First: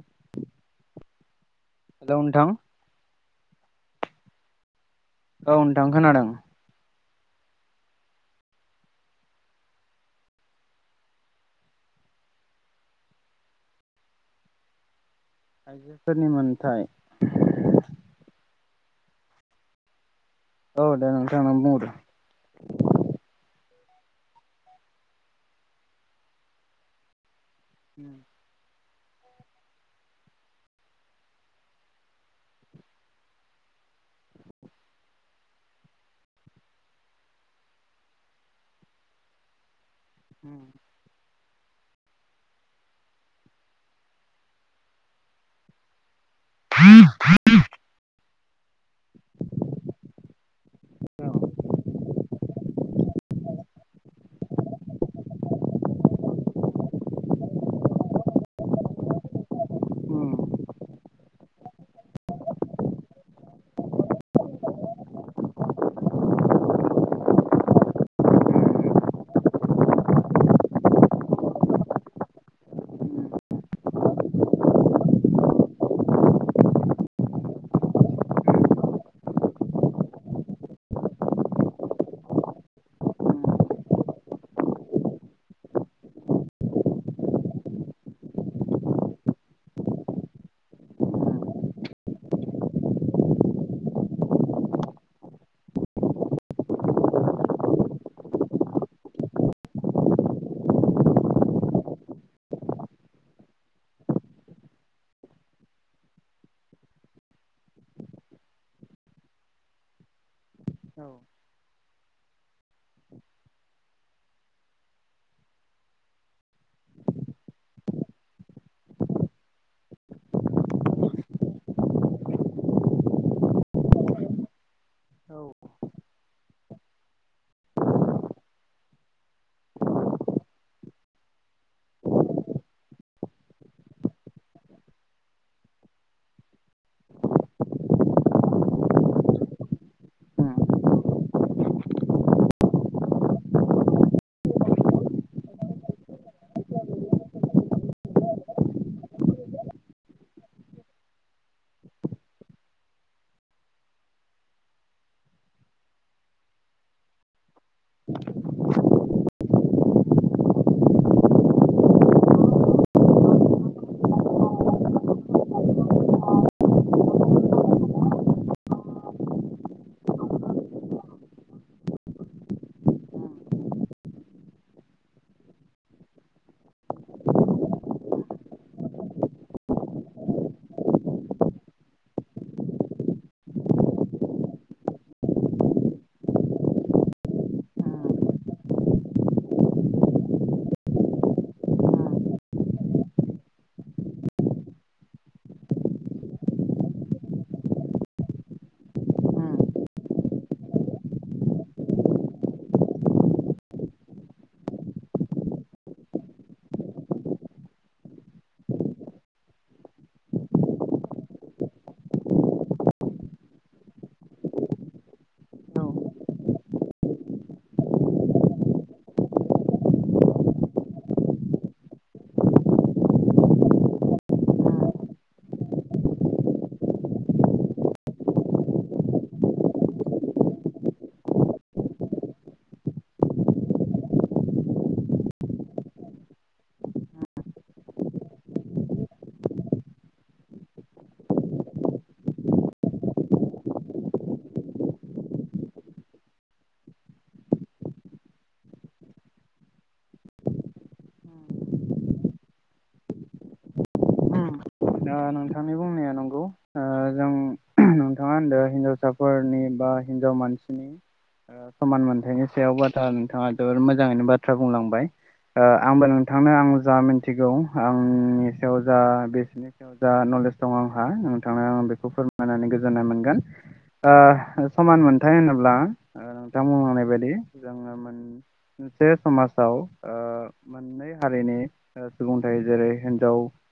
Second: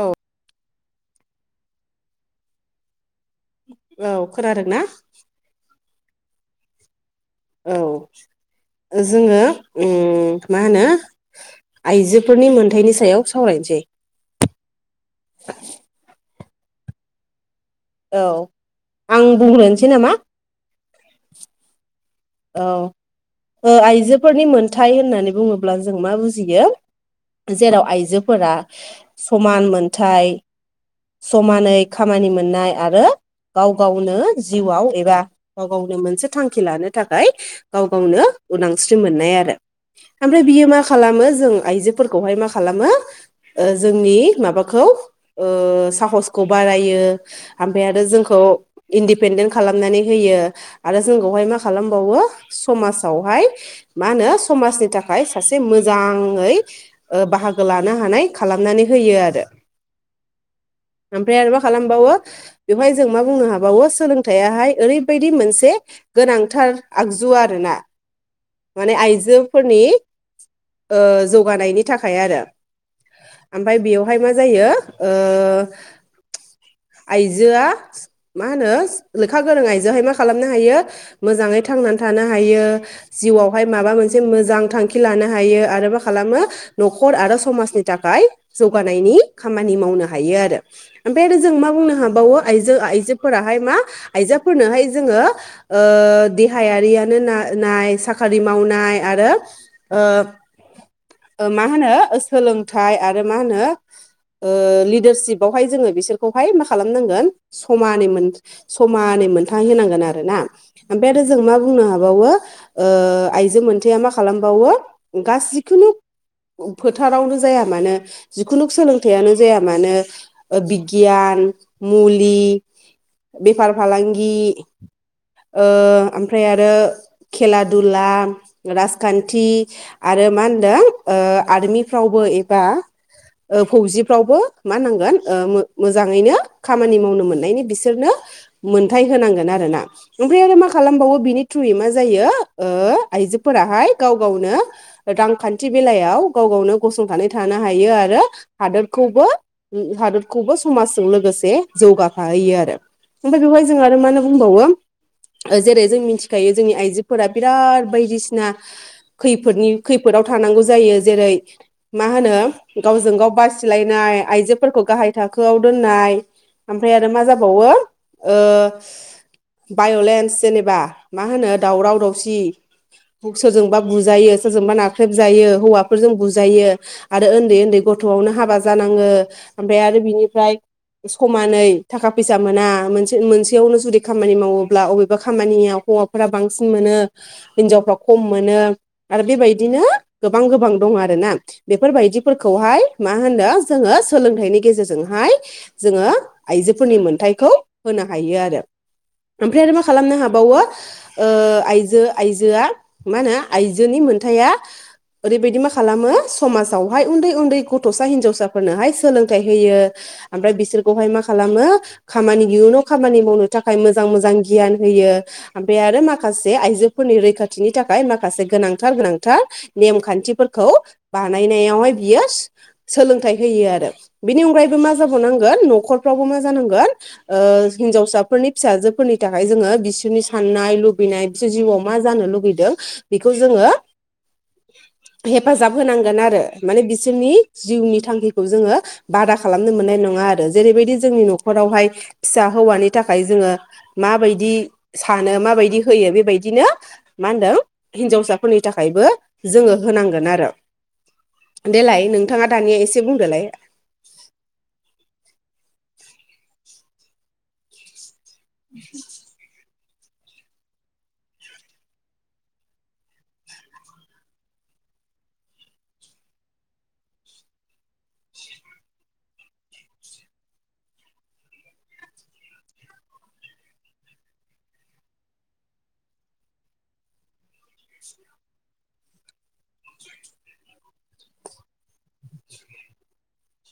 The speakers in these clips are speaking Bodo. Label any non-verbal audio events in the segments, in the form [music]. औ। हेलौ नोंथां? औ खोनादों ना? औ नोंथां खोनादों। औ। जोङो उम मा होनो आइजोफोरनि मोनथायाइनि सायाव सावरायनि सै। आयजोफोरनि मोनथाय औ आं बुंग्रोनोसै नामा? औ दे नोंथां नों बुंग्रो। औ। ओ आइजोफोरनि मोनथाय होननानै बुङोब्ला जों मा बुजिगोन? जेराव आइजोफोरा समान मोनथाय समानै खामानि मोननाय आरो गाव गावनो जिउआव एबा गाव गावनो मोनसे थांखि लानो थाखाय गाव गावनो उदांस्रि मोननाय आरो। ओमफ्राय बियो मा खालामो जों आइजोफोरखौहाय मा खालामो जोंनि माबाखौ ओ साहस खौ बारायो आमफ्राय आरो जों खौ इन्दिपेनडेन्ट खालामनानै होयो आरो जोंखौहाय मा खालामबावो समाजावहाय मा होनो समाजनि थाखाय सासे मोजाङै ओ बाहागो लानो हानाय खालामनानै होयो आरो। [inaudible] [inaudible] ओमफ्राय आरो मा खालामबावो बेवहाय जों मा बुंनो हाबावो सोलोंथायाहाय ओरैबायदि मोनसे गोनांथार आगजु आरोना। माने आइजोफोरनि ओ जौगानायनि थाखाय आरो। ओमफाय बेवहाय मा जायो ओ आइजोआ मा होनो लेखा गोरों आइजोहाय मा खालामनो हायो मोजाङै थांनानै थानो हायो जिउवावहाय माबा मोनसे मोजां थांखि लानो हायो आरो मा खालाम मो न'खर आरो समनि थाखाय जौगानायनि खामानि मावनो हायो आरो ओमफाय जों मा बुंनो हाबावो आइजो आइजोफोराहाय मा आइजाफोरनोहाय जोङो ओ देहायारियानो ना-नाय साखारि मावनाय आरो ओ ओ मा होनो सोलोंथाइ आरो मा होनो ओ लिडारसिपावहाय जोङो बिसोरखौहाय मा खालामनांगोन समानै मोन समा नै मोन्थाय होनांगोन आरो ना ओमफाय आरो औ जों मा बुंनो हा बाववौ ओ आइजो मोनथाया मा खालामबावौ गासिखुनो फोथारावनो जाया मानो जिखुनुक सोलोंथाइयानो जाया मानो ओ बिगगिया न मुलि बेफार फालांगि औ ओ ओमफ्राय आरो खेला दुला राजखान्थि आरो मा होनदों ओ आर्मिफ्रावबो एबा ओ फौजिफ्रावबो मा नांगोन ओ मो-मोजाङैनो खामानि मावनो मोननायनि बिसोरनो मोनथाय होनांगोन आरोना। ओमफ्राय आरो मा खालामबावो बिनि थ्रुयै मा जायो ओ आइजोफोराहाय गाव गावनो रांखान्थि बेलायाव गाव गावनो गसंथानै थानो हायो आरो हादोरखौबो हा दतखौबो समाजजों लोगोसे जौगाफाहैयो आरो ओमफ्राय बेवहाय जों आरो मा होनना बुंबावो जेरै जों मिथिखायो जोंनि आइजोफोरा बिराद बायदिसिना खैफोदनि खैफोदाव थानांगौ जायो जेरै मा होनो गावजों गाव बासिलायनाय आइजोफोरखौ गाहाय थाखोआव दोननाय ओमफ्राय आरो मा जाबावो ओ बाय'लेन्स जेनेबा मा होनो दावराव दावसि सोरजोंबा बुजायो सोरजोंबा नाख्रेबजायो हौवाफोरजों बुजायो आरो उन्दै उन्दै ग थ'आवनो हाबा जानाङो ओमफ्राय आरो बिनिफ्राय समानै थाखा फैसा मोना मोनसे मोनसेयावनो जुदि खा मानि मावोब्ला अबेबा खामानिया हौवाफोरा बांसिन मोनो हिनजावफ्रा खम मोनो र बेबायदिनो गोबां गोबां दं आरोना बेफोरबायदिफोरखौहाय मा होनदो जोङो सो लोंथाइनि गेजेरजोंहाय जोङो आइजोफोरनि मोनथायखौ होनो हायो आरो। [inaudible] ओमफ्राय आरो मा खालामनो हाबावो ओ आइजो आइजोआ मा होनो आइजोनि मोनथा या ओरैबायदि मा खालामो समाजावहाय उन्दै उन्दै गथ'सा हिनजावसाफोरनोहाय सोलोंथाइ होयो ओमफ्राय बिसोरखौहाय मा खालामो खामानि इयुनाव खामानि मावनो थाखाय मोजां मोजां गियान होयो ओमफ्राय औ आरो माखासे आइजोफोरनि रैखाथिनि थाखाय माखासे गोनांथार गोनांथार नेमखान्थिफोरखौ बानायनायावहाय बियो सोलोंथाइ होयो। आरो बिनि अनगायैबो मा औ जाबावनांगोन न'खरफ्रावबो मा जांगोन ओ हिजावसा फोरनि फिसाजोफोरनि थाखाय जोङो बिसोरनि साननाय लुबैनाय बिसोरनि जिउआव मा जानो लुुबैदों बेखौ जोङो हेफाजाब होनांगोन आरो माने बिसोरनि जिउनि थांखिखौ जोङो बादा खालामनो मोननाय न ङा आरो जेरैबायदि जोंनि न'खरावहाय फिसा हौवानि थाखाय जोङो माबायदि सानो माबायदि होयो बेबायदिनो मा होनदों हिनजावसाफोरनि थाखायबो जोङो होनांगोन आरो। देलाय नोंथाङा दानिया एसे बुंदोलाय। उम दा नोंथांनि बुंनाया नंगौ ओ जों नोंथाङा होनदो हिनजावसाफोरनि बा हिनजाव मानसिनि ओ समान मोनथायाइनि सायाव बाथा नोंथाङा जोबोद मोजाङैनो बाथ्रा बुंलांबाय। ओ आंबो नोंथांनो आं जा मिथिगौ आंनि सायाव जा बेसेनि सायाव जा नलेज दं आंहा नोंथाङा बेखौ फोरमायनानै गोजोननाय मोनगोन। ओ समान मोनथाय होनोब्ला ओ नोंथां बुंलांनाय बायदि जोङो मोन मोनसे समाजाव ओ मोननै हारिनि सुबुंथाय जेरै हिन्जाव ओ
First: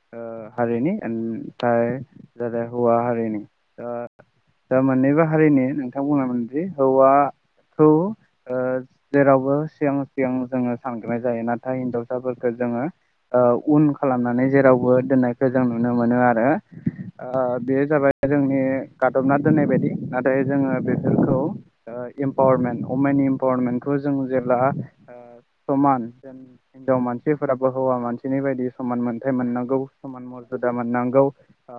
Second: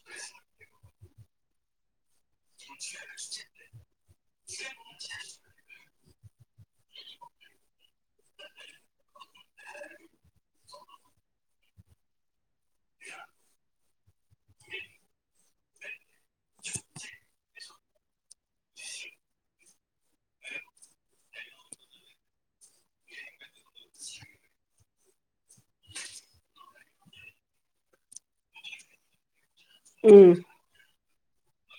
हारिनि ओनफ्राय [unintelligible] हौवा हारिनि। दा मोननैबो हारिनि नोंथां बुंलांमोनदि हौवा खौ ओ जेरावबो सिगां सिगां जोङो सानग्रोनाय जायो नाथाय हिनजावसाफोरखो जोङो ओ उन खालामनानै जेरावबो दोननायखौ जों नुनो मोनो आरो। ओ बेयो जाबाय जोंनि गादबना दोननाय बायदि नाथाय जोङो बेफोरखौ ओ इम्पावारमेन्ट वमेन इमपावारमेन्टखौ जों जेब्ला समान जेन हिनजाव मानसिफोराबो हौवा मानसिनि बायदि समान मोनथाय मोननां खौ समान उम मरजदा मोननांगौ। औ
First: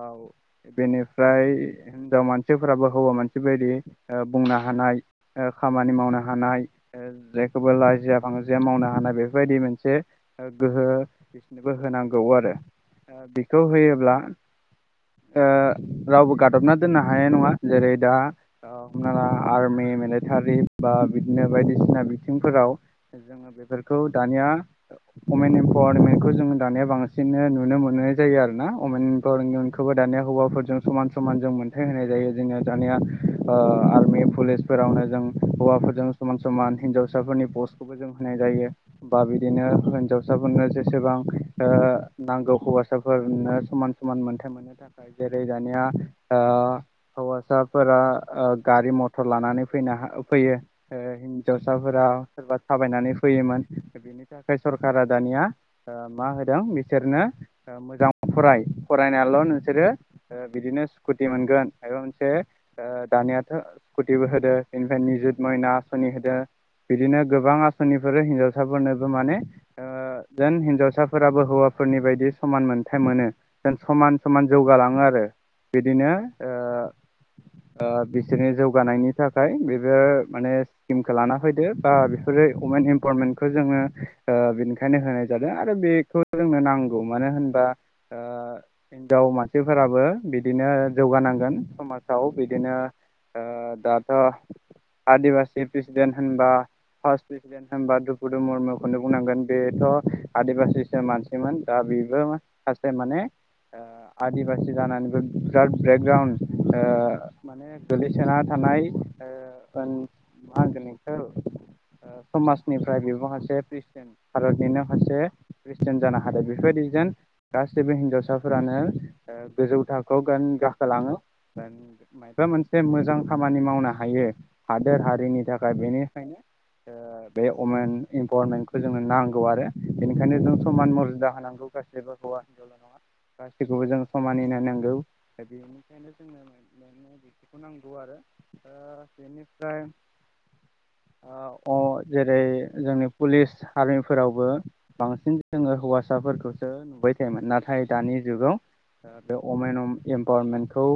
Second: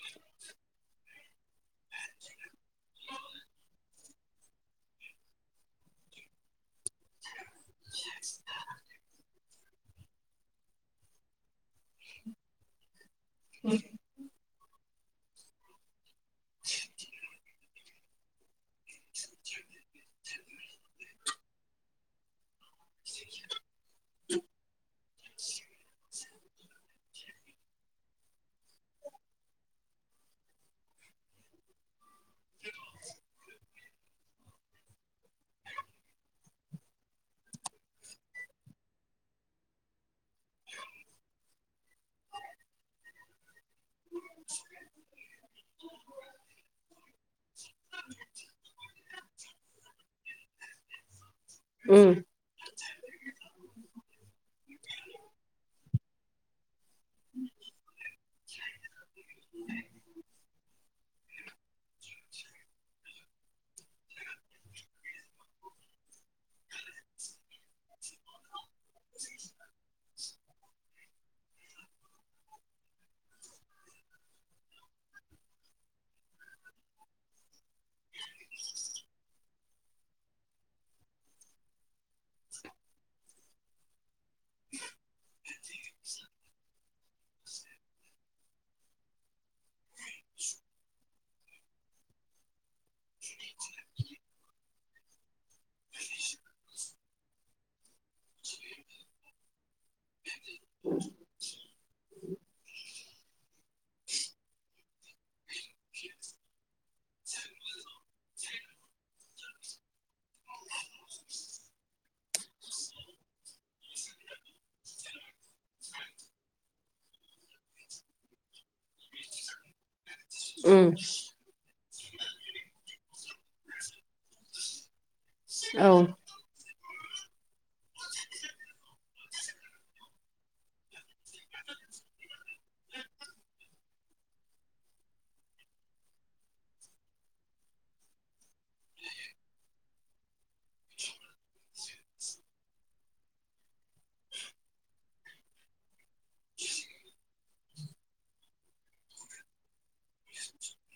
बेनिफ्राय हिनजाव मानसिफोराबो हौवा मानसि बायदि ओ बुंना थानाय ओ खामानि मावनो हानाय ओ जेखौबो लाजिया फांजिया मावनो हानाय बेफोरबायदि बिदि मोनसे गोहो बिसनोबो होनांगौ आरो। ओ बिखौ होयोब्ला ओ रावबो गादबना दोननो हानाय नङा जेरै दा ओ हमना ला आर्मि मिलिटारि बा बिदिनो बायदिसिना बिथिंफोराव जोङो बे बेफोरखौ दानिया वमेन एम्पावारमेन्टखौ जों दानिया बांसिनो नुनो मोननाय जायो आरो ना अमेनफोरनखौबो दानिया हौवाफोरजों समान समान जों मोन्थाय होनाय जायो जोङो दानिया ओ आर्मि पुलिसफोरावनो जों हौवाफोरजों समान समान हिनजावसाफोरनि पसखौबो जों होनाय जायो बा बिदिनो होनज साफोरनो जेसेबां ओ नांगौ हौवासाफोरनो समान कसुमान मोनथाय मोननो थाखाय जेरै दानिया ओ हौवासा फोरा ओ गारि मथर लानानै फैनो फैयो [unintelligible] हिनजावसाफोरा उम सोरबा थाबायनानै फैयोमोन बेनि थाखाय सरखारा दानिया मा होदों बिसोरनो मोजां फराय फरायनायल' नोंसोरो बिदिनो स्कुटि मोनगोन एबा मोनसे ओ दानायाथ' स्कुटिबो होदो बेनिफ्राय निजुत मयना आसनि होदों बिदिनो गोबां आसनिफोर हिनजावसाफोरनोबो माने ओ जेन हिनजावसाफोराबो हौवा फोरनि बायदि समान मोनथथाय मोनो जों समान समान जौगालाङो आरो। बिदिनो ओ ओ बिसोरनि जौगानायनि थाखाय बेबो माने स्किमखौ लाना फैदो बा बेफोरो [unintelligible] वमेन इमपावारमेण्डखो जोङो ओ बेनिखायनो होनाय जादों आरो बेखौ जोंनो नांगौ मानो होनबा ओ हिनजाव मानसिफोराबो बिदिनो जौगानाय नांगोन समाजाव बिदिनो ओ दाथ' आदिबासि प्रेसिडेन्ट होनबा फार्स्ट प्रेसिडेन्ट होनबा द्रुपदि मुर्मुखौनो बुंनांगोन बेथ' आदिबासि मानसिमोन दा बेबो सासे माने ओ आदिबासि जानानैबो बिराद बेकग्राउड माने गोग्लैसोना थान नाय ओ ओन मा होनगोन इखो ओ‌ समाजनिफ्राय बेबो सासे प्रेसिदेन्ट भारतनिनो सासे प्रेसिडेन्ट जानो हादों बेफोरबायदि जेन गासैबो हिनजावसाफोरानो ओ गोजौ थाख खौ गोन उम गाखोलाङो। माबा मोनसे मोजां खामानि मावनो हायो हादोर हारिनि थाखाय औ बेनिखायनो बे वमेन इम्पावारमेन्टखौ जोङो नांगौ आरो ओंखायनो जों समान मरजिदा होनांगौ गासिबो हौा हिनजावला नङा गाससिखौबो जों समानै नाय नांगौ दा बेनिखायनो जोङो बिखखौ नांगौ आरो दा बेनिफ्राय अ जेरै जोंनि पुलिस आर्मिफोरावबो बांसिन जोङो हौवासाफोरखौसो नुबाय थायोमोन नाथाय दानि जुगाव बे अमेन इम्पावारमेन्टखौ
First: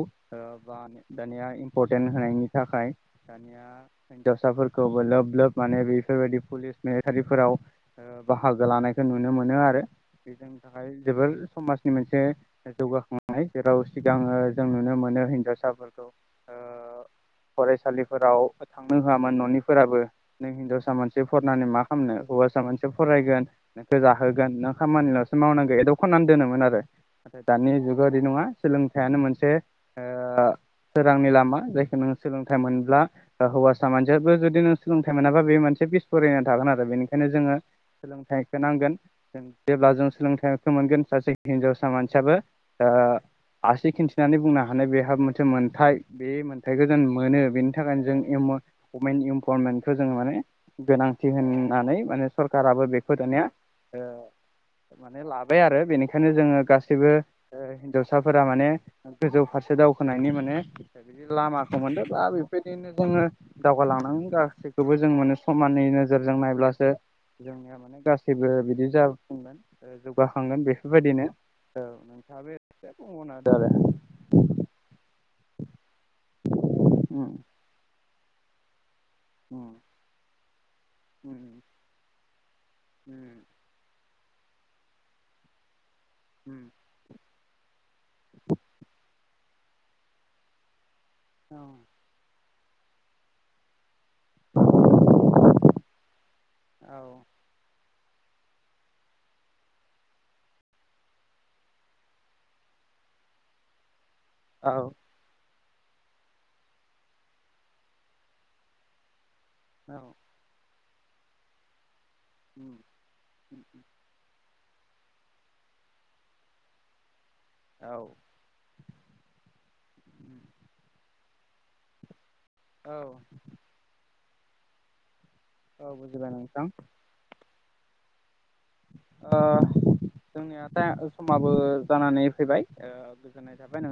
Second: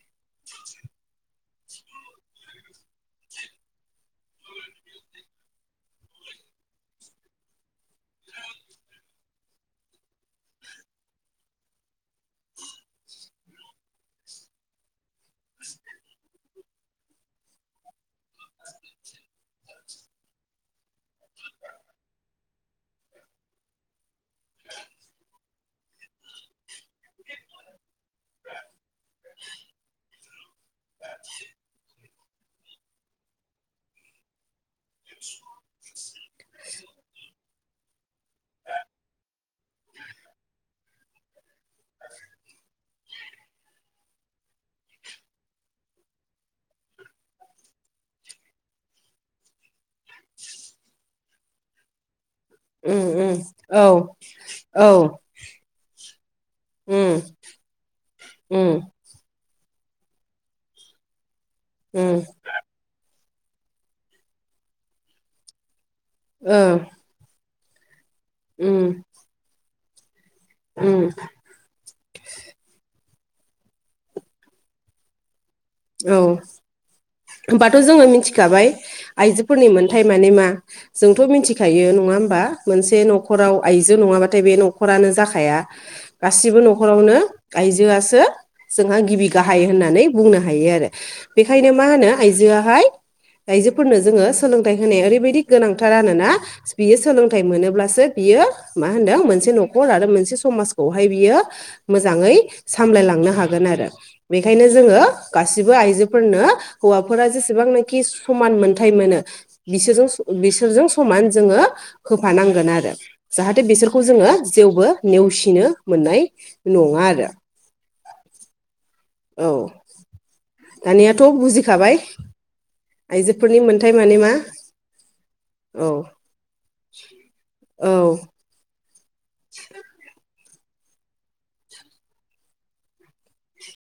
ब दानिया इम्परटेन्ट होनायनि थाखाय दानिया हिनजावसाफोरखौबो लोब लोब माने बेफोर बायदि पुलिस मिलिटारिफोराव। बाहाग लानायखौ नुनो मोनो आरो बे जोंनि थाखाय जोबोर समाजनि मोनसे जौगाखांनाय। जेराव सिगाङो जों नुनो मोनो हिन्जावसाफोरखौ फरायसालिफोराव थांनो होआमोन ननिफोराबो नों हिनजावसा मानसि फरायनानानै मा खालामनो। हौवासा मानसि फरायगोन नोंखौ जाहोगोन नों खामानिलसो मावनांगौ एदब खालामनानै दोनोमोन आरो। नाथाय दानि जुगा इदि नङा सोलोंथाइयानो मोनसे सोरांनि लामा जायखौ नों सोलोंथाइ मोनब्ला हौवासा मानसियाबो जुदि नों सोलोंथाइ मोनाबा बे मोनसे एसे फरायना थागोन आरो बेनिखायनो जोङो सोलोंथाइ। नांगोन जेब्ला जों सोलोंथाइखौ मोनगोन सासे हिनजावसा मानसियाबो आसि खिन्थिनानै बुंनो हानाय बेहा मोनसे मोनथाय बे मोनथायखौ जों मोनो बेनि थाखायनो जों अमेन इमपरमेन्टखौ जोङो माने गोनांथि होननानै माने सरकाराबो उम बेखौ उम दानिया औ। औ माने लाबाय आरो बेनिखायनो जोङो गासैबो उम हिनजावसाफोरा माने उम गोजौ फारसे दावखोनायनि माने बिदि लामाखौ मोनदों उम बा बेबायदिनो जोङो । दावगालांनांगोन गासैखौबो जों माने समाननि नोजोरजों ओ नायब्लासो जोंनिया माने गासै जेबो उम बिदि जाफुंगोन जौगाखांगोन उम बेफोरबायदिनो औ नोंथाङाबो इसे [inaudible] औ होमबाथ जोङो मिथिखाबाय। आइजोफोरनि उम मोन्थाय माने मा जोंथ' मिथिखायो नङा होमबा मोनसे उम नखराव आइजो नङाबा नाथाय बे नखरानो जाखाया गासिबो उम नखरावनो आइजो जोंहा गिबि गाहाय होननानै बुंनो हायो आरो बेनिखायनो मा औ होनो आइजोआ आयजोफोरनो। जोङो सोलोंथाइ होनाया ओरैबायदि गोनांथार आरोना बियो औ सोलोंथाइ मोनोब्लासो। बियो मा होनदों मोनसे न'खर आरो मोनसे समाजखौहाय बियो मोजाङै सामलायलां थांनो हागोन आरो बेनिखायनो औ जोङो। गासिबो आइजोफोरनो हौवाफोरा जेसेबां नाखि समान मोनथाय मोनो औ बिसोरजों बिसोरजों समान जोङो। होफानांगोन आरो जाहाथे बिसोरखौ जोङो। थेवबो नेवसिनो मोननाय नङा आरो। औ। औ दानियाथ बुजिखाबाय। औ आइजोफोरनि मोन्थाय माने मा। औ बुजिबाय नोंथां। औ। ओं। जोंनिया समाबो जानानै फैबाय गोजोननाय थाबाय नोंथां।